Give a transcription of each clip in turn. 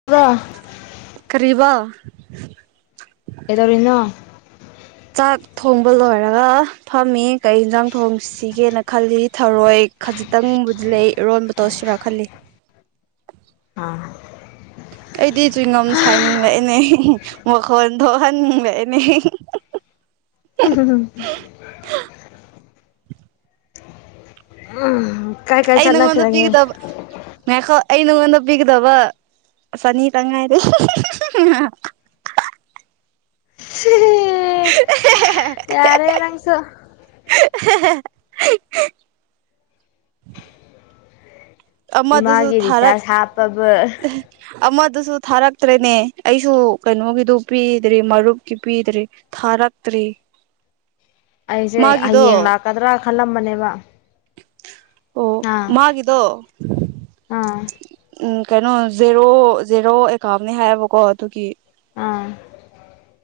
[unintelligible] ꯀꯔꯤꯕ ꯀꯩꯗꯧꯔꯤꯅꯣ ꯆꯥꯛ ꯊꯣꯡꯕ ꯂꯣꯏꯔꯒ ꯐꯝꯃꯤ ꯀꯩ ꯌꯦꯟꯁꯥꯡ ꯊꯣꯡꯁꯤꯒꯦꯅ ꯈꯜꯂꯤ ꯊꯔꯣꯏ ꯈꯖꯤꯛꯇꯪꯕꯨꯗꯤ ꯂꯩ ꯏꯔꯣꯟꯕ ꯇꯧꯁꯤꯔ ꯈꯜꯂꯤ ꯎꯝ ꯑꯩꯗꯤ ꯆꯤꯡꯒꯝ ꯁꯥꯏꯅꯤꯡꯂꯛꯑꯦꯅꯦ ꯃꯈꯣꯟ ꯊꯣꯛꯍꯟꯅꯤꯡꯂꯛꯑꯅꯦ ꯎꯝ ꯎ ꯀꯥꯏ ꯀ ꯑꯩ ꯅꯥꯉꯣꯟꯗ ꯄꯤꯒꯗꯕ ꯉꯥꯏꯈꯣ ꯑꯩ ꯅꯉꯣꯟꯗ ꯄꯤꯒꯗꯕ ꯆꯅꯤ ꯇꯪ ꯉꯥꯏꯔꯦ [unintelligible] ꯌꯥꯔꯦ ꯅꯪꯁꯨ [unintelligible] ꯑꯃꯗꯨꯁꯨ ꯏꯃꯥꯒꯤ ꯊꯥꯔꯛ ꯔꯤꯆꯥꯔꯖ ꯍꯥꯞꯄꯕ ꯑꯃꯗꯨꯁꯨ ꯊꯥꯔꯛꯇ꯭ꯔꯦꯅꯦ ꯑꯩꯁꯨ ꯀꯩꯅꯣꯒꯤꯗꯨ ꯄꯤꯗ꯭ꯔꯤ ꯃꯔꯨꯞꯀꯤ ꯄꯤꯗ꯭ꯔꯤ ꯊꯥꯔꯛꯛꯇ꯭ꯔꯤ ꯑꯩꯁꯦ ꯍꯌꯦꯡ ꯂꯥꯛꯀꯗ꯭ꯔꯥ ꯈꯜꯂꯝꯕꯅꯦꯕ ꯑꯣ ꯑꯥ ꯃꯥꯒꯤꯗꯣ ꯑꯥ ꯎꯝ ꯀꯩꯅꯣ ꯖꯦꯔꯣ ꯖꯦꯔꯣ ꯑꯦꯀꯥꯎꯝꯅꯤ ꯍꯥꯏꯌꯦꯕꯀꯣ ꯑꯗꯨꯒꯤ ꯑꯥ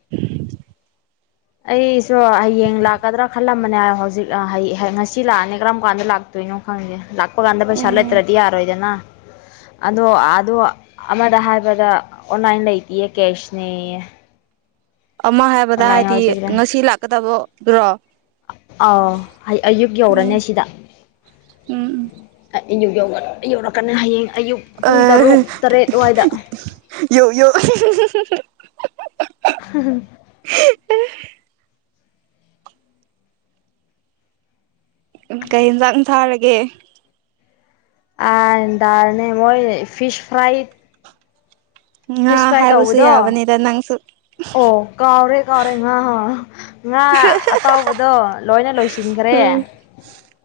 [unintelligible] ꯑꯩꯁꯨ ꯍꯌꯦꯡ ꯂꯥꯛꯀꯗ꯭ꯔꯥ ꯈꯜꯂꯝꯕꯅꯦ ꯍꯧꯖꯤꯛ ꯉꯁꯤ ꯂꯥꯛꯑꯅꯤ ꯀꯔꯝ ꯀꯥꯟꯗ ꯇꯣꯏꯩꯅꯣ ꯈꯪꯗꯦ ꯂꯥꯛꯄ ꯀꯥꯟꯗ ꯄꯩꯁꯥ ꯎꯝ ꯂꯩꯇ꯭ꯔꯗꯤ ꯌꯥꯔꯣꯏꯗꯅ ꯑꯗꯣ ꯑꯗꯣ ꯑꯃꯗ ꯍꯥꯏꯕꯗ ꯑꯣꯟꯂꯥꯏꯟ ꯂꯩꯇꯌꯦ ꯀꯦꯁꯅꯦꯌꯦ ꯑꯃ ꯍꯥꯏꯕꯗ ꯑꯣꯟꯂꯥꯏꯟ ꯍꯥꯏꯗꯤ ꯍꯧꯖꯤꯛ ꯉꯁꯤ ꯂꯥꯛꯀꯗꯕ꯭ꯔꯣ ꯑꯥ ꯑꯌꯨꯛ ꯌꯧꯔꯅꯦ ꯁꯤꯗ ꯎꯝ ꯎꯝ ꯑꯌꯨꯛ ꯉꯟꯅꯥ ꯌꯧꯔꯛꯀꯅꯤ ꯍꯌꯦꯡ ꯑꯌꯨꯛ ꯄꯨꯡ ꯇꯔꯨꯛ ꯑ ꯇꯔꯦꯠ ꯑꯗꯨꯋꯥꯏꯗ ꯌꯣ ꯌꯣ ꯍꯝ ꯍꯝ ꯎ ꯀꯩ ꯌꯦꯟꯖꯥꯡ ꯊꯥꯔꯒꯦ ꯑ ꯇꯔꯅꯦ ꯃꯣꯏ ꯐꯤꯁ ꯐ꯭ꯔꯥꯏ ꯉꯥ ꯐꯤꯁ ꯐ꯭ꯔꯥꯏ ꯍꯥꯏꯕꯁꯨ ꯇꯧꯕꯗꯣ ꯌꯥꯕꯅꯤꯗ ꯅꯪꯁꯨ ꯑꯣ ꯀꯥꯎꯔꯦ ꯀꯥꯎꯔꯦ ꯉꯥ ꯉꯥ ꯑꯇꯥꯎꯕꯗꯣ ꯂꯣꯏꯅ ꯂꯣꯏꯁꯤ ꯆꯤꯟꯈ꯭ꯔꯦ ꯎꯝ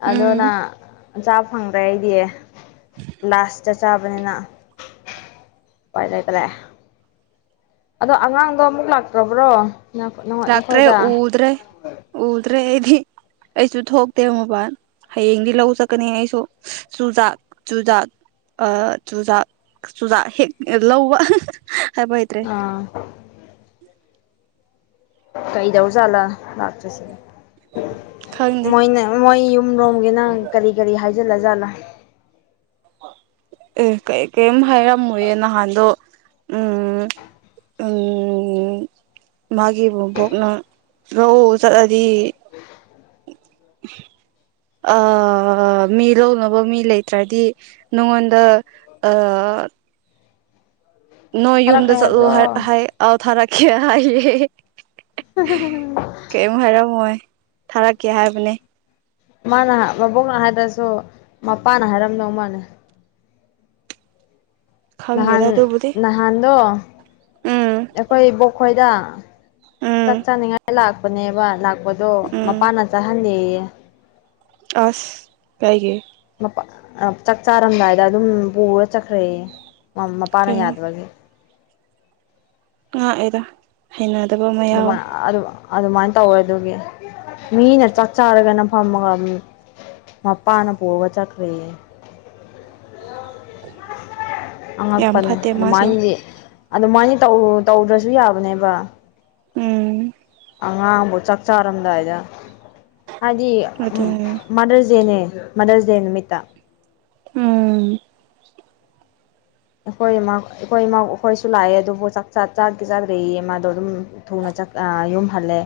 ꯑꯗꯨꯅ ꯎꯝ ꯆꯥꯕ ꯐꯪꯗ꯭ꯔꯦ ꯑꯩꯗꯤ ꯂꯥꯁꯇ ꯆꯥꯕꯅꯤꯅ ꯄꯥꯏ ꯂꯩꯗ꯭ꯔꯦ ꯑꯗꯣ ꯑꯉꯥꯡꯗꯣ ꯑꯃꯨꯛ ꯂꯥꯛꯇ꯭ꯔꯕ꯭ꯔꯣ ꯂꯥꯛꯇ꯭ꯔꯦ ꯅꯈꯣꯏꯗ ꯎꯗ꯭ꯔꯦ ꯎꯗ꯭ꯔꯦ ꯑꯩꯗꯤ ꯑꯩꯁꯨ ꯊꯣꯛꯇꯦ ꯃꯄꯥꯟ ꯍꯌꯦꯡꯗꯤ ꯂꯧ ꯆꯠꯀꯅꯤ ꯑꯩꯁꯨ ꯆꯨꯖꯥꯛ ꯆꯨꯖꯥꯛ ꯑ ꯆꯨꯖꯥꯛ ꯆꯨꯖꯥꯛ ꯍꯦꯛ ꯂꯧꯕ ꯍꯥꯏꯕ ꯍꯥꯏꯇꯔꯦ ꯑꯥ ꯀꯩꯗꯧꯖꯥꯠꯂꯥ ꯂꯥꯛꯇ꯭ꯁꯦ ꯈꯪꯗꯦ ꯃꯣꯏꯅꯦ ꯃꯣꯏ ꯌꯨꯝꯔꯣꯝꯒꯤꯅ ꯀꯔꯤ ꯀꯔꯤ ꯍꯥꯏꯖꯜꯂ ꯖꯥꯠꯂ ꯀꯩ ꯀꯔꯤꯝ ꯍꯥꯏꯔꯝꯃꯣꯏꯌꯦ ꯅꯍꯥꯟꯗꯣ ꯎꯝ ꯎ ꯃꯥꯒꯤ ꯕꯨꯕꯣꯛꯅ ꯂꯧꯎ ꯆꯠꯂꯗꯤ [unintelligible] ꯑ ꯃꯤ ꯂꯧꯅꯕ ꯃꯤ ꯂꯩꯇ꯭ꯔꯗꯤ ꯅꯉꯣꯟꯗ ꯑ ꯅꯣꯏ ꯌꯨꯝꯗ ꯊꯥꯔꯛꯈ꯭ꯔꯦ ꯆꯠꯂꯣ ꯍꯥꯏꯕ꯭ꯔꯣ ꯍꯥꯏ ꯑꯥꯎ ꯊꯥꯔꯛꯀꯦ ꯍꯥꯏꯌꯦ [unintelligible] ꯀꯔꯤꯝ ꯍꯥꯏꯔꯝꯃꯣꯏ ꯊꯥꯔꯛꯀꯦ ꯍꯥꯏꯕꯅꯦ ꯃꯥꯅ ꯃꯕꯣꯛꯅ ꯍꯥꯏꯗ꯭ꯔꯁꯨ ꯃꯄꯥꯅ ꯍꯥꯏꯔꯝꯗꯧ ꯃꯥꯜꯅꯦ ꯅꯍꯥꯟ ꯈꯪꯗꯦꯗ ꯑꯗꯨꯕꯨꯗꯤ ꯅꯍꯥꯟꯗꯣ ꯎꯝ ꯑꯩꯈꯣꯏ ꯕꯣꯛꯈꯣꯏꯗ ꯆꯥꯛ ꯎꯝ ꯆꯥꯅꯤꯡꯉꯥꯏ ꯂꯥꯛꯄꯅꯦꯕ ꯂꯥꯛꯄꯗꯣ ꯎꯝ ꯃꯄꯥꯅ ꯆꯥꯍꯟꯂꯦꯌꯦ ꯑꯁ ꯀꯩꯒꯤ ꯃꯄ ꯆꯥꯛ ꯆꯥꯔꯝꯗꯥꯏꯗ ꯑꯗꯨꯝ ꯄꯨꯔ ꯆꯠꯈ꯭ꯔꯦꯌꯦ ꯃꯄꯥꯥꯅ ꯀꯩꯅꯣ ꯌꯥꯗꯕꯒꯤ ꯉꯛꯑꯦꯗꯥ ꯍꯩꯅꯗꯕ ꯑꯃ ꯑꯗꯨꯃꯥꯏ ꯑ ꯑꯗꯨꯃꯥꯏꯅ ꯇꯧꯋꯦ ꯑꯗꯨꯒꯤ ꯃꯤꯅ ꯆꯥꯛ ꯆꯥꯔꯒꯅ ꯐꯝꯃꯒ ꯃꯄꯥꯅ ꯄꯨꯔꯒ ꯆꯠꯈ꯭ꯔꯦꯌꯦ ꯌꯥꯝ ꯑꯉꯛꯄꯅꯦ ꯐꯠꯇꯦ ꯃꯥꯁꯨ ꯑꯗꯨꯃꯥꯏꯅꯗꯤ ꯑꯗꯨꯃꯥꯏꯅꯗꯤ ꯇꯧꯗ꯭ꯔꯁꯨ ꯌꯥꯕꯅꯦꯕ ꯎꯝ ꯑꯉꯥꯡꯕꯨ ꯆꯥꯛ ꯆꯥꯔꯝꯗꯥꯏꯗ ꯍꯥꯏꯗꯤ ꯎꯝ ꯑꯗꯨꯅꯦ ꯃꯥꯗꯔ꯭ꯁ ꯗꯦꯅꯦ ꯃꯥꯗꯔ꯭ꯁ ꯗꯦ ꯅꯨꯃꯤꯠꯇ ꯎꯝ ꯑꯩꯈꯣꯏꯃꯥ ꯑꯩꯈꯣꯏꯃꯥ ꯑꯩꯈꯣꯏꯁꯨ ꯂꯥꯛꯑꯦ ꯑꯗꯨꯕꯨ ꯆꯥꯛ ꯆ ꯆꯥꯗꯤ ꯆꯥꯗ꯭ꯔꯩꯌꯦ ꯃꯥꯗꯣ ꯑꯗꯨꯝ ꯊꯨꯅ ꯆꯛ ꯑ ꯌꯨꯝꯍꯜꯂꯦ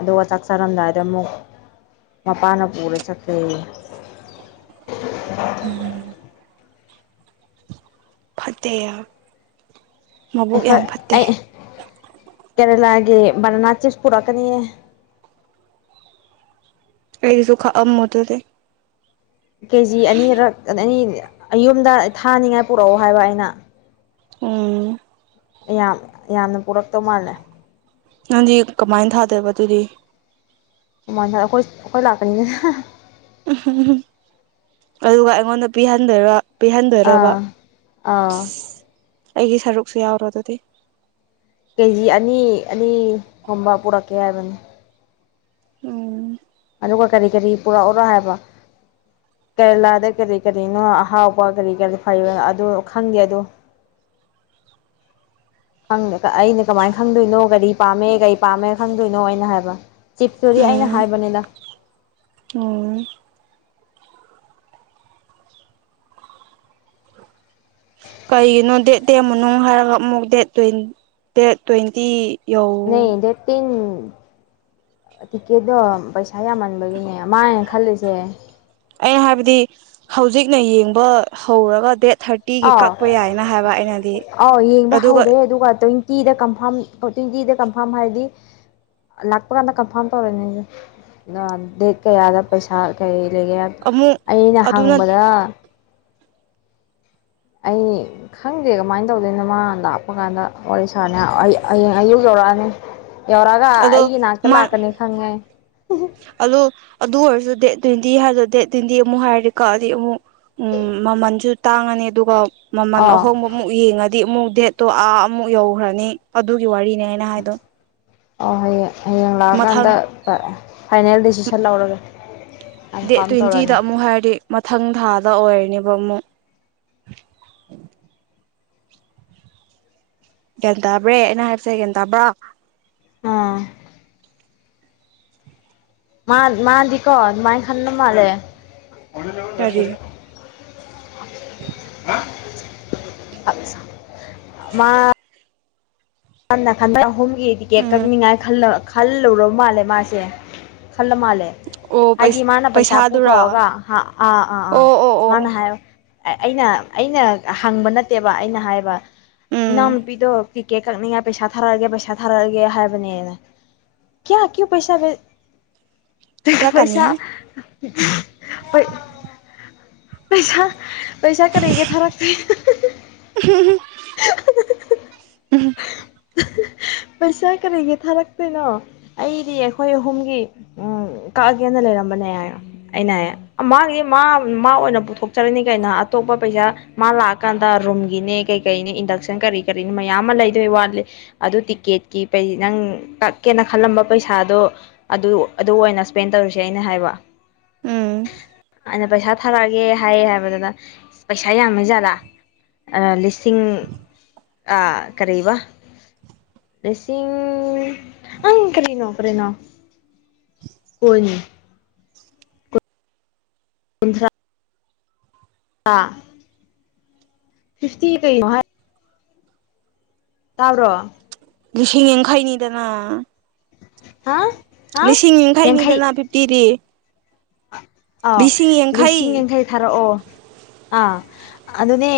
ꯑꯗꯨꯒ ꯆꯥꯛ ꯆꯥꯔꯝꯗꯥꯏꯗ ꯑꯃꯨꯛ ꯃꯄꯥꯥꯅ ꯄꯨꯔ ꯆꯠꯈ꯭ꯦꯌꯦ ꯎꯝ ꯐꯠꯇꯦꯌꯥ ꯑꯩꯈꯣꯏ ꯑꯩ ꯀꯦꯔꯦꯂꯥꯒꯤ ꯕꯅꯅꯥ ꯆꯤꯞ꯭ꯁ ꯄꯨꯔꯛꯀꯅꯤꯌꯦ ꯑꯩꯒꯤꯁꯨꯨ ꯈꯥꯛꯑꯝꯃꯣ ꯑꯗꯨꯗꯤ ꯀꯦꯖꯤ ꯑꯅꯤꯔꯛ ꯑ ꯑꯅꯤ ꯑꯌꯨꯝꯗ ꯊꯥꯅꯤꯡꯉꯥꯏ ꯄꯨꯔꯛꯑꯣ ꯍꯥꯏꯕ ꯑꯩꯅ ꯎꯝ ꯌꯥꯝ ꯌꯥꯝꯅ ꯄꯨꯔꯛꯇꯧ ꯃꯥꯜꯂꯦ ꯅꯪꯗꯤ ꯀꯃꯥꯏ꯭ꯅ ꯊꯥꯗꯣꯏꯕ ꯑꯗꯨꯗꯤ [unintelligible] ꯑꯩꯈꯣꯏ ꯑꯩꯈꯣꯏ ꯂꯥꯛꯀꯅꯤ ꯑꯗꯨꯒ ꯑꯩꯉꯣꯟꯗ ꯄꯤꯍꯟꯗꯣꯏꯔ ꯄꯤꯍꯟꯗꯣꯏꯔꯥꯕ ꯑꯥ ꯑꯥ ꯁꯤ ꯑꯩꯒꯤ ꯁꯔꯨꯛꯁꯨ ꯌꯥꯎꯔꯣ ꯑꯗꯨꯗꯤ ꯀꯦꯖꯤ ꯑꯅꯤ ꯑꯅꯤꯒꯨꯝꯕ ꯄꯨꯔꯛꯀꯦ ꯍꯥꯏꯕꯅꯤ ꯎꯝ ꯑꯗꯨꯒ ꯀꯔꯤ ꯀꯔꯤ ꯄꯨꯔꯛ ꯑꯣꯔꯥ ꯍꯥꯏꯕ ꯀꯦꯔꯂꯥꯗ ꯀꯔꯤ ꯀꯔꯤꯅꯣ ꯑꯍꯥꯎꯕ ꯀꯔꯤ ꯀꯔꯤ ꯐꯩ ꯑꯗꯣ ꯈꯪꯗꯦ ꯑꯗꯣ ꯈꯪꯗ ꯑꯩꯅ ꯀꯃꯥꯏ꯭ꯅ ꯈꯪꯗꯣꯏꯅꯣ ꯀꯔꯤ ꯄꯥꯝꯃꯦ ꯀꯩ ꯄꯥꯝꯃꯦ ꯈꯪꯗꯣꯏꯅꯣ ꯑꯩꯅ ꯍꯥꯏꯕ ꯆꯤꯞ꯭ꯇꯨꯗꯤ ꯑꯩꯅ ꯎꯝ ꯍꯥꯏꯕꯅꯤꯗ ꯎꯝ ꯥꯀꯩꯒꯤꯅꯣ ꯗꯦꯠ ꯇꯦꯟ ꯃꯅꯨꯡ ꯍꯥꯏꯔꯒ ꯑꯃꯨꯛ ꯗꯦꯠ ꯇ꯭ꯋꯦꯟ ꯗꯦꯠ ꯇ꯭ꯋꯦꯟꯇꯤ ꯌꯧ ꯅꯩ ꯗꯦꯠ ꯇꯤꯟ ꯆꯤꯆꯦꯗꯣ ꯄꯩꯁꯥ ꯌꯥꯝꯃꯟꯕꯒꯤꯅꯦ ꯃꯥꯅ ꯈꯜꯂꯤꯁꯦ ꯑꯩꯅ ꯍꯥꯏꯕꯗꯤ ꯍꯧꯖꯤꯛꯅ ꯌꯦꯡꯕ ꯍꯧꯔꯒ ꯗꯦꯠ ꯊꯥꯔ ꯑꯥꯎ ꯑꯥꯎ ꯌꯦꯡꯕ ꯍꯧꯔꯦ ꯑꯗꯨꯒ ꯇ꯭ꯋꯦꯟ ꯇꯤꯗ ꯀꯟꯐꯥ꯭ꯔꯝ ꯇ꯭ꯋꯦꯟꯇꯤꯗ ꯀꯟꯐꯥꯝ ꯍꯥꯏꯔꯗꯤ ꯂꯥꯛꯄ ꯀꯥꯟꯗ ꯀꯟꯐꯥ꯭ꯔꯝ ꯇꯧꯔꯅꯤ [unintelligible] ꯗꯦꯠ ꯀꯌꯥꯗ ꯄꯩꯁꯥ ꯀꯩ ꯂꯩꯒꯦ ꯑꯃꯨꯛ ꯑꯩꯅ ꯑꯗꯨꯅ ꯍꯪꯕꯗ ꯑꯩ ꯈꯪꯗꯦ ꯀꯃꯥꯏ꯭ꯟ ꯇꯧꯗꯣꯏꯅꯣ ꯃꯥ ꯂꯥꯛꯄ ꯀꯥꯟꯗ ꯋꯥꯔꯤ ꯁꯥꯅꯦ ꯑꯩ ꯑꯩꯌꯦꯡ ꯑꯌꯨꯛ ꯌꯧꯔꯛꯑꯅꯤ ꯌꯧꯔꯛꯑꯒ ꯑꯗꯣ ꯑꯩꯒꯤ ꯅꯥꯛꯇ ꯃꯥ ꯂꯥꯛꯀꯅꯤ ꯈꯪꯉꯦ ꯑꯗꯨ ꯑꯗꯨ ꯑꯣꯏꯔꯁꯨ ꯗꯦꯠ ꯇ꯭ꯋꯦꯟꯇꯤ ꯍꯥꯏꯗꯣ ꯗꯦꯠ ꯇ꯭ꯋꯦꯟꯇꯤ ꯑꯃꯨꯛ ꯍꯥꯏꯔꯗꯤ ꯀꯛꯑꯗꯤ ꯑꯃꯨꯛ ꯎꯝ ꯃꯃꯟꯖꯨ ꯇꯥꯡꯉꯅꯤ ꯑꯗꯨꯒ ꯃꯃꯟ ꯑꯥ ꯑꯍꯣꯡꯕ ꯑꯃꯨꯛ ꯌꯦꯡꯉꯗꯤ ꯑꯃꯨꯛ ꯗꯦꯠꯇꯣ ꯑꯥ ꯑꯃꯨꯛ ꯌꯧꯈ꯭ꯔꯅꯤ ꯑꯗꯨꯒꯤ ꯋꯥꯔꯤꯅꯦ ꯑꯩꯅ ꯍꯥꯢꯗꯣ ꯑꯣ ꯍꯥꯢꯌꯦ ꯍꯌꯦꯡ ꯃꯊꯪ ꯂꯥꯛꯑꯀꯥꯟꯗ ꯑ ꯐꯥꯢꯅꯦꯜ ꯗꯤꯁꯤꯖꯟ ꯂꯧꯔꯒꯦ ꯗꯦꯠ ꯀꯟꯐꯥꯝ ꯇꯧꯔꯅꯤ ꯇ꯭ꯋꯦꯟꯇꯤꯗ ꯑꯃꯨꯛ ꯍꯥꯏꯔꯗꯤ ꯃꯊꯪ ꯊꯥꯗ ꯑꯣꯢꯔꯅꯤꯕ ꯑꯃꯨꯛ ꯒ꯭ꯌꯥꯟ ꯇꯥꯕ꯭ꯔꯦ ꯑꯩꯅ ꯍꯥꯢꯕꯁꯦ ꯒ꯭ꯌꯥ ꯇꯕ꯭ꯔꯣ ꯑꯥ ꯃꯥꯟ ꯃꯥ ꯗꯤꯀꯣ ꯑꯗꯨꯃꯥꯥꯢꯅ ꯈꯥꯟꯕ ꯃꯥꯜꯂꯦ [unintelligible] ꯀꯔꯤ ꯃꯥ ꯑꯟꯅ ꯍꯟꯅ ꯑꯍꯨꯝꯒꯤ ꯇꯤꯀꯦꯠ ꯎꯝ ꯀꯛꯅꯤꯡꯉꯥꯢ ꯈꯜꯂ ꯈꯜꯂꯨꯔꯕ ꯃꯥꯜꯂꯦ ꯃꯥꯁꯦ ꯈꯜꯂ ꯃꯥꯜꯂꯦ ꯑꯣ ꯍꯥꯢꯗꯤ ꯃꯥꯅ ꯄꯩꯁꯥ ꯄꯩꯁꯥꯗꯨꯔꯥ ꯄꯨꯊꯣꯛꯑꯒ ꯑꯥ ꯑꯥ ꯑꯥ ꯑꯣ ꯑꯣ ꯑꯣ ꯃꯥꯅ ꯍꯥꯢ ꯑꯩꯅ ꯑꯩꯅ ꯍꯪꯕ ꯅꯠꯇꯦꯕ ꯑꯩꯅ ꯍꯥꯢꯕ ꯎꯝ ꯏꯅꯥꯎꯅꯨꯄꯤꯗꯣ ꯇꯤꯀꯦꯛ ꯀꯛꯅꯤꯡꯉꯥꯢ ꯄꯩꯁꯥ ꯊꯥꯔꯛꯑꯒꯦ ꯄꯩꯁꯥ ꯊꯥꯔꯛꯑꯒꯦ ꯍꯥꯢꯕꯅꯦ ꯀꯤꯌꯥ ꯀ꯭ꯌꯨ ꯄꯩꯁꯥꯒꯦ ꯈꯔ ꯀꯥꯅꯤꯍꯦ ꯄꯩꯁꯥ ꯄꯩ ꯄꯩꯁꯥ ꯄꯩꯁꯥ ꯀꯔꯤꯒꯤ ꯊꯥꯔꯛꯇꯦ ꯎꯝ ꯄꯩꯁꯥ ꯀꯔꯤꯒꯤ ꯊꯥꯔꯛꯇꯣꯢꯅꯣ ꯑꯩꯗꯤ ꯑꯩꯈꯣꯢ ꯑꯍꯨꯝꯒꯤ ꯎꯝ ꯀꯛꯑꯒꯦꯅ ꯂꯩꯔꯝꯕꯅꯦ ꯍꯥꯢ ꯑꯩꯅ ꯍꯥꯢꯌꯦ ꯃꯥꯒꯤ ꯃꯥ ꯃꯥ ꯑꯣꯢꯅ ꯄꯨꯊꯣꯛꯆꯔꯅꯤ ꯀꯩꯅꯣ ꯑꯇꯣꯞꯄ ꯄꯩꯁꯥ ꯃꯥ ꯂꯥꯛꯑꯀꯥꯟꯗ ꯔꯨꯝꯒꯤꯅꯦ ꯀꯩ ꯀꯩꯅꯤ ꯏꯟꯗꯛꯁꯟ ꯀꯔꯤ ꯀꯔꯤꯅꯤ ꯃꯌꯥꯝ ꯑꯃ ꯂꯩ ꯑꯗꯨ ꯋꯥꯠꯂꯤ ꯑꯗꯨ ꯇꯤꯀꯦꯠꯀꯤ ꯄꯩ ꯅꯪ ꯀꯛꯀꯦꯅ ꯈꯜꯂꯝꯕ ꯄꯩꯁꯥꯗꯣ ꯑꯗꯨ ꯑꯗꯨ ꯑꯣꯢꯅ ꯏꯁꯄꯦꯟ ꯇꯧꯔꯨꯁꯦ ꯑꯩꯅ ꯍꯥꯢꯕ ꯎꯝ ꯑꯩꯅ ꯄꯩꯁꯥ ꯊꯥꯔꯛꯑꯒꯦ ꯍꯥꯢꯌꯦ ꯍꯥꯢꯕꯗꯨꯅ ꯄꯩꯁꯥ ꯌꯥꯝꯃꯖꯥꯠꯂꯥ ꯑ ꯂꯤꯁꯤꯡ ꯑ ꯀꯔꯤꯕ ꯂꯤꯁꯤꯡ ꯑꯪ ꯀꯔꯤꯅꯣ ꯀꯔꯤꯅꯣ ꯀꯨꯟ ꯀꯨꯟꯊ꯭ꯔꯥ ꯑ ꯐꯤꯐꯇꯤ ꯀꯩꯅꯣ ꯍꯥꯢ ꯇꯥꯕ꯭ꯔꯣ ꯂꯤꯁꯤꯡ ꯌꯥꯡꯈꯩꯅꯤꯗꯅ ꯍꯥꯥ ꯂꯤꯁꯤꯡ ꯌꯥꯡꯈꯩꯅꯤꯗꯅ ꯐꯤꯐꯇꯤꯗꯤ ꯑꯥꯎ ꯂꯤꯁꯤꯡ ꯌꯥꯡꯈꯩ ꯊꯥꯔꯛꯑꯣ ꯑꯥ ꯑꯗꯨꯅꯦ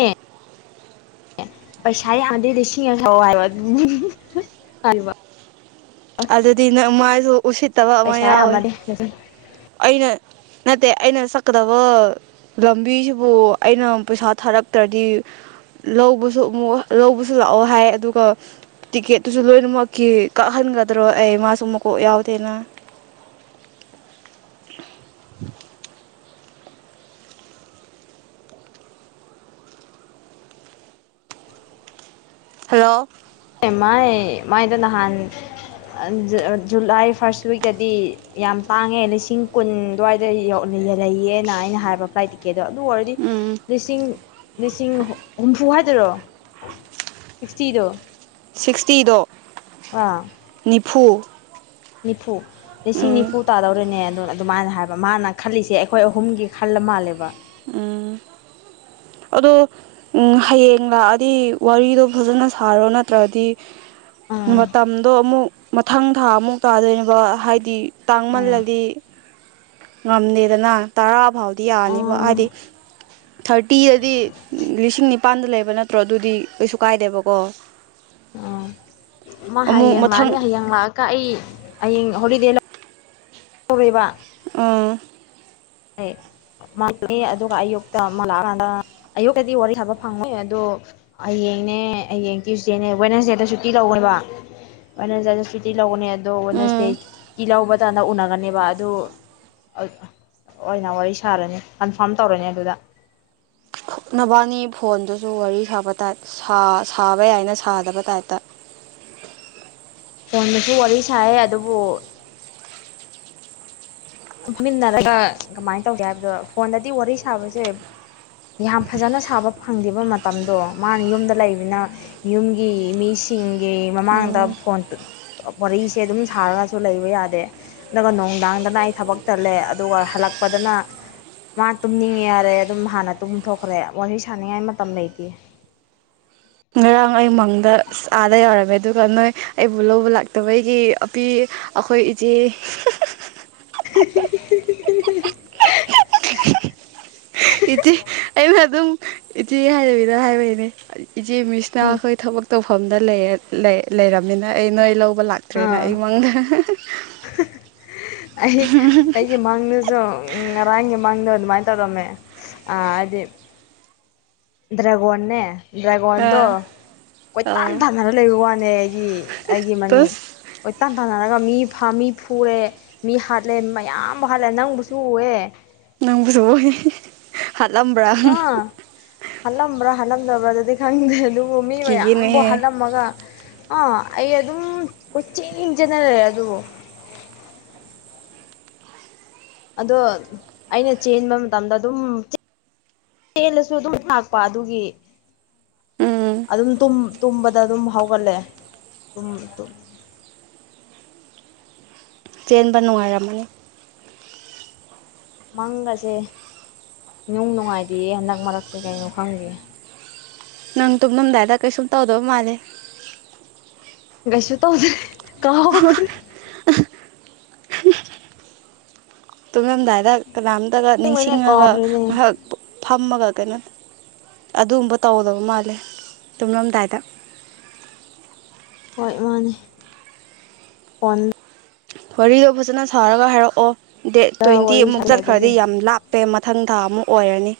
ꯄꯩꯁꯥ ꯌꯥꯝꯗꯦ ꯂꯤꯁꯤꯡ ꯑ ꯊꯥꯎꯑꯣ ꯍꯥꯢꯕ ꯑꯗꯨꯗꯤ ꯅꯪ ꯃꯥꯁꯨ ꯎꯁꯤꯠꯇꯕ ꯑꯃ ꯄꯩꯁꯥ ꯌꯥꯎꯋꯤ ꯌꯥꯝꯃꯗꯤ ꯂꯤꯁꯤꯡ ꯑꯩꯅ ꯅꯠꯇꯦ ꯑꯩꯅ ꯁꯛꯀꯗꯕ ꯂꯝꯕꯤꯁꯤꯕꯨ ꯑꯩꯅ ꯄꯩꯁꯥ ꯊꯥꯔꯛꯇ꯭ꯔꯗꯤ ꯂꯧꯕꯁꯨ ꯑꯃꯨꯛ ꯂꯧꯕꯁꯨ ꯂꯥꯛꯑꯣ ꯍꯥꯢ ꯑꯗꯨꯒ ꯇꯤꯀꯦꯠꯇꯨꯁꯨ ꯂꯣꯢꯅꯃꯛꯀꯤ ꯀꯛꯍꯟꯒꯗ꯭ꯔꯣ ꯑꯩ ꯃꯥꯁꯨ ꯃꯀꯣꯛ ꯌꯥꯎꯗꯦꯅ ꯍꯜꯂꯣ ꯑꯦꯃꯥꯢ ꯃꯥꯢꯗ ꯅꯍꯥꯟ ꯖꯨꯂꯥꯢ ꯐꯥꯔꯁ ꯋꯤꯛꯇꯗꯤ ꯌꯥꯝ ꯄꯥꯡꯉꯦ ꯂꯤꯁꯤꯡ ꯀꯨꯟ ꯑꯗꯨꯋꯥꯢꯗ ꯏꯌꯣꯂꯤꯂꯂ ꯂꯩꯌꯦꯅ ꯑꯩꯅ ꯍꯥꯢꯕ ꯐ꯭ꯂꯥꯏꯠ ꯇꯤꯀꯦꯠꯇꯣ ꯑꯗꯨ ꯑꯣꯏꯔꯗꯤ ꯎꯝ ꯂꯤꯁꯤꯡ ꯂꯤꯁꯤꯡ ꯍꯨꯝꯐꯨ ꯍꯥꯏꯗꯨꯔꯣ ꯁꯤꯛꯁꯇꯤꯗꯣ ꯁꯤꯛꯁꯇꯤꯗꯣ ꯋꯥ ꯅꯤꯐꯨ ꯅꯤꯐꯨ ꯂꯤꯁꯤꯡ ꯎꯝ ꯅꯤꯐꯨ ꯇꯥꯗꯧꯔꯦꯅꯦ ꯑꯗꯨ ꯑꯗꯨꯃꯥꯏꯅ ꯍꯥꯏꯕ ꯃꯥꯅ ꯈꯜꯂꯤꯁꯦ ꯑꯩꯈꯣꯏ ꯑꯍꯨꯝꯒꯤ ꯈꯜꯂ ꯃꯥꯜꯂꯦꯕ ꯑꯝ ꯑꯗꯣ ꯎꯝ ꯍꯌꯦꯡ ꯂꯥꯛꯑꯗꯤ ꯋꯥꯔꯤꯗꯣ ꯐꯖꯅ ꯁꯥꯔꯣ ꯅꯠꯇ꯭ꯔꯗꯤ ꯑꯥ ꯃꯇꯝꯗꯣ ꯑꯃꯨꯛ ꯃꯊꯪ ꯊꯥ ꯑꯃꯨꯛ ꯇꯥꯗꯣꯏꯅꯦꯕ ꯍꯥꯏꯗꯤ ꯎꯝ ꯇꯥꯡꯃꯜꯂꯂꯤ ꯉꯝꯗꯦꯗꯅ ꯇꯔꯥ ꯐꯥꯎꯗꯤ ꯌꯥꯅꯤꯕ ꯍꯥꯏꯗꯤ ꯊꯥꯔꯇꯤꯗꯗꯤ ꯂꯤꯁꯤꯡ ꯅꯤꯄꯥꯟꯗ ꯂꯩꯕ ꯅꯠ ꯭ꯠ꯭ꯇꯣ ꯑꯗꯨꯗꯤ ꯀꯩꯁꯨ ꯀꯥꯏꯗꯦꯕꯀꯣ ꯎꯝ ꯃꯥ ꯑꯃꯨꯛ ꯍꯌꯦꯡ ꯃꯊꯪ ꯂꯥꯛꯑꯅꯤ ꯍꯌꯦꯡ ꯂꯥꯛꯑꯒ ꯑꯩ ꯍꯌꯦꯡ ꯍꯣꯂꯤꯗꯦ ꯂꯧ ꯇꯧꯏꯕ ꯑꯥ ꯑꯦ ꯃꯥꯝꯃꯦ ꯑꯗꯨꯒ ꯑꯌꯨꯛꯇ ꯑꯃꯨꯛ ꯂꯥꯛꯑꯀꯥꯟꯗ ꯑꯌꯨꯛꯇꯗꯤ ꯋꯥꯔꯤ ꯁꯕ ꯐꯪꯉꯣꯏ ꯑꯗꯨ ꯍꯌꯦꯡꯅꯦ ꯍꯌꯦꯡ ꯇ꯭ꯌꯨꯁꯗꯦꯅꯦ ꯋꯦꯟꯁꯗꯦꯗ ꯁꯨꯇꯤ ꯂꯧꯏꯕ ꯋꯦꯅꯦꯁꯗꯥꯏ ꯁꯨꯇꯤ ꯂꯧꯕꯅꯦ ꯑꯗꯣ ꯋꯦꯅꯁꯗꯦ ꯎꯝ ꯁꯨꯇꯤ ꯂꯧꯕ ꯀꯥꯟꯗ ꯎꯅꯒꯅꯦꯕ ꯑꯗ ꯑꯣꯏꯅ ꯋꯥꯔꯤ ꯁꯥꯔꯅꯤ ꯀꯟꯐꯥꯔꯝ ꯇꯧꯔꯅꯤ ꯑꯗꯨꯗ ꯅꯕꯥꯅꯤ ꯐꯣꯟꯗꯨꯁꯨ ꯋꯥꯔꯤ ꯁꯥꯕ ꯇꯥꯏꯞ ꯁꯥꯕ ꯌꯥꯏꯅ ꯁꯥꯗꯕ ꯇꯥꯏꯞꯇ ꯐꯣꯟꯗꯁꯨ ꯋꯥꯔꯤ ꯁꯥꯏ ꯑꯗꯨꯕꯨ ꯐꯝꯃꯤꯟꯅꯔꯒ ꯀꯃꯥꯏꯅ ꯇꯧꯒꯦ ꯍꯥꯏꯕꯗꯣ ꯐꯣꯟꯗꯗꯤ ꯋꯥꯔꯤ ꯁꯥꯕꯁꯦ ꯌꯥꯝ ꯐꯖꯅ ꯁꯥꯕ ꯐꯪꯗꯦꯕ ꯃꯇꯝꯗꯣ ꯃꯥꯅ ꯌꯨꯝꯗ ꯂꯩꯕꯅꯤꯅ ꯌꯨꯝꯒꯤ ꯃꯤꯁꯤꯡꯒꯤ ꯃꯃꯥꯡꯗ ꯎꯝ ꯐꯣꯟ ꯇ ꯋꯥꯔꯤꯁꯦ ꯑꯗꯨꯝ ꯁꯥꯔꯒꯁꯨ ꯂꯩꯕ ꯌꯥꯗꯦ ꯑꯗꯑꯥꯒ ꯅꯨꯡꯗꯥꯡꯗꯅ ꯊꯕꯛ ꯇꯜꯂꯦ ꯑꯗꯨꯒ ꯍꯜꯂꯛꯄꯗꯅ ꯃꯥ ꯇꯨꯝꯅꯤꯡꯉꯦ ꯌꯥꯔꯦ ꯑꯗꯨꯝ ꯍꯥꯟꯅ ꯇꯨꯝꯊꯣꯛꯈ꯭ꯔꯦ ꯋꯥꯔꯤ ꯁꯥꯟꯅꯤꯡꯉꯥꯏ ꯃꯇꯝ ꯂꯩꯇꯦ ꯉꯔꯥꯡ ꯑꯩ ꯃꯪꯗ ꯑꯥꯗ ꯌꯧꯔꯝꯃꯦ ꯑꯗꯨꯒ ꯅꯣꯏ ꯑꯩꯕꯨ ꯂꯧꯕ ꯂꯥꯛꯇꯕꯩꯒꯤ ꯑꯄꯤ ꯑꯩꯈꯣꯏ ꯏꯆꯦ [inaudible] ꯏꯆꯦ ꯑꯩꯅ ꯑꯗꯨꯝ ꯏꯆꯦ ꯍꯥꯏꯗꯕꯤꯗ ꯍꯥꯏꯕꯩꯅꯦ ꯏꯆꯦ ꯎꯝ ꯃꯤꯁꯅ ꯈꯣꯏ ꯊꯕꯛ ꯇꯧꯐꯝꯗ ꯂꯩꯔꯝꯃꯤꯅ ꯑꯩ ꯅꯣꯏ ꯂꯧꯕ ꯂꯥꯛꯇ꯭ꯔꯦꯅ ꯑꯥ ꯑꯩ ꯃꯪꯗ ꯑꯩ ꯑꯩꯒꯤ ꯃꯥꯡꯗꯁꯨ ꯎꯝ ꯉꯔꯥꯡꯒꯤ ꯃꯥꯡꯗꯣ ꯑꯗꯨꯃꯥꯏꯅ ꯇꯧꯔꯝꯃꯦ ꯑꯥ ꯍꯥꯏꯗꯤ ꯗ꯭ꯔꯒꯣꯟꯅꯦ ꯗ꯭ꯔꯦꯒꯣꯟꯗꯣ ꯑꯥ ꯀꯣꯏꯇꯥꯟ ꯑꯥ ꯊꯥꯅꯔ ꯂꯩꯕ ꯋꯥꯅꯦ ꯑꯩꯒꯤ ꯑꯩꯒꯤ ꯃꯅꯤꯡ ꯇꯁ ꯀꯣꯏꯇꯥꯟ ꯇꯥꯟꯅꯔꯒ ꯃꯤ ꯐꯥ ꯃꯤ ꯐꯨꯔꯦ ꯃꯤ ꯍꯥꯠꯂꯦ ꯃꯌꯥꯝꯕꯨ ꯍꯥꯠꯂꯦ ꯅꯪꯕꯨꯁꯨ ꯎꯑꯦ ꯅꯪꯕꯨꯁꯨ ꯎꯏ ꯍꯠꯂꯝꯕ꯭ꯔꯥ ꯑꯥ ꯍꯥꯠꯂꯝꯕ꯭ꯔꯥ ꯍꯥꯠꯂꯝꯗꯕ꯭ꯔꯥ ꯑꯗꯨꯗꯤ ꯈꯪꯗꯦ ꯑꯗꯨꯕꯨ ꯃꯤ ꯃꯌꯥꯝꯕꯨ ꯀꯤꯒꯤꯅꯦꯍꯦ ꯍꯥꯠꯂꯝꯃꯒ ꯑꯥ ꯑꯩ ꯑꯗꯨꯝ ꯀꯣꯏꯆꯦꯜ ꯆꯦꯟꯗꯨꯅ ꯂꯩꯔꯦ ꯑꯗꯨꯕꯨ ꯑꯗꯣ ꯑꯩꯅ ꯆꯦꯟꯕ ꯃꯇꯝꯗ ꯑꯗꯨꯝ ꯆꯦ ꯆꯦꯜꯂꯁꯨ ꯑꯗꯨꯝ ꯂꯥꯛꯄ ꯑꯗꯨꯒꯤ ꯎꯝ ꯑꯗꯨꯝ ꯇꯨꯝ ꯇꯨꯝꯕꯗ ꯑꯗꯨꯝ ꯍꯧꯒꯠꯂꯦ ꯗꯨꯝ ꯆꯦꯟꯕ ꯅꯨꯡꯉꯥꯏꯔꯝꯃꯅꯤ ꯃꯪꯒꯁꯦ ꯅꯨꯡ ꯅꯨꯡꯉꯥꯏꯗꯤꯌꯦ ꯍꯟꯗꯛ ꯃꯔꯛꯁꯦ ꯀꯩꯅꯣ ꯈꯪꯗꯤꯌꯦ ꯅꯪ ꯇꯨꯝꯂꯝꯗꯥꯏꯗ ꯀꯩꯁꯨꯝ ꯇꯧꯗꯕ ꯃꯥꯜꯂꯦ ꯀꯩꯁꯨ ꯇꯧꯗꯦ ꯀꯥꯎꯈꯔꯦ ꯇꯨꯝꯉꯝꯗꯥꯏꯗ ꯀꯅꯥꯝꯇꯒ ꯑꯁꯦꯡꯕꯩꯅꯦ ꯅꯤꯡꯁꯤꯡꯉꯒ ꯀꯥꯎꯈ꯭ꯔꯦꯅꯦ ꯉꯍꯥꯛ ꯐꯝꯃꯒ ꯀꯩꯅꯣ ꯑꯗꯨꯒꯨꯝꯕ ꯇꯧꯗꯕ ꯃꯥꯜꯂꯦ ꯇꯨꯝꯂꯝꯗꯥꯏꯗ ꯍꯣꯏ ꯃꯥꯅꯦ ꯐꯣꯟ ꯋꯥꯔꯤꯗꯣ ꯐꯖꯟꯅ ꯁꯥꯔꯒ ꯍꯥꯏꯔꯛꯑꯣ ꯗꯦꯠ ꯇ꯭ꯋꯦꯟꯇꯤ ꯋꯥꯔꯤ ꯑꯃꯨꯛ ꯁꯥꯟꯅꯩ ꯆꯠꯈ꯭ꯔꯗꯤ ꯑꯗꯨꯒꯤ ꯌꯥꯝꯅ ꯂꯥꯞ ꯄꯦ ꯃꯊꯪ ꯊꯥ ꯃꯨꯛ ꯑꯣꯏꯔꯅꯤ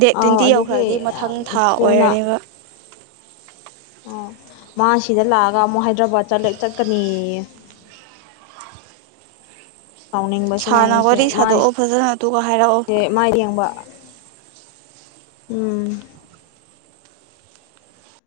ꯗꯦꯠ ꯑꯥꯎ ꯇ꯭ꯋꯦꯟꯇꯤ ꯑꯗꯨꯒꯤ ꯌꯧꯈ꯭ꯔꯗꯤ ꯃꯊꯪ ꯊꯥ ꯊꯨꯅ ꯑꯣꯏꯔꯅꯦꯕ ꯑꯣ ꯃꯥ ꯁꯤꯗ ꯂꯥꯛꯑꯒ ꯑꯃꯨꯛ ꯍꯥꯏꯗ꯭ꯔꯕꯥꯠ ꯆꯠꯂ ꯆꯠꯀꯅꯤꯌꯦ ꯄꯥꯎꯅꯤꯡ ꯁꯥꯥꯟꯅ ꯋꯥꯔꯤ ꯁꯥꯗꯣꯛꯑꯣ ꯐꯖꯟꯅ ꯑꯗꯨꯒ ꯍꯥꯏꯔꯛꯑꯣ ꯃꯥꯏ ꯌꯦꯡꯕ ꯎꯝ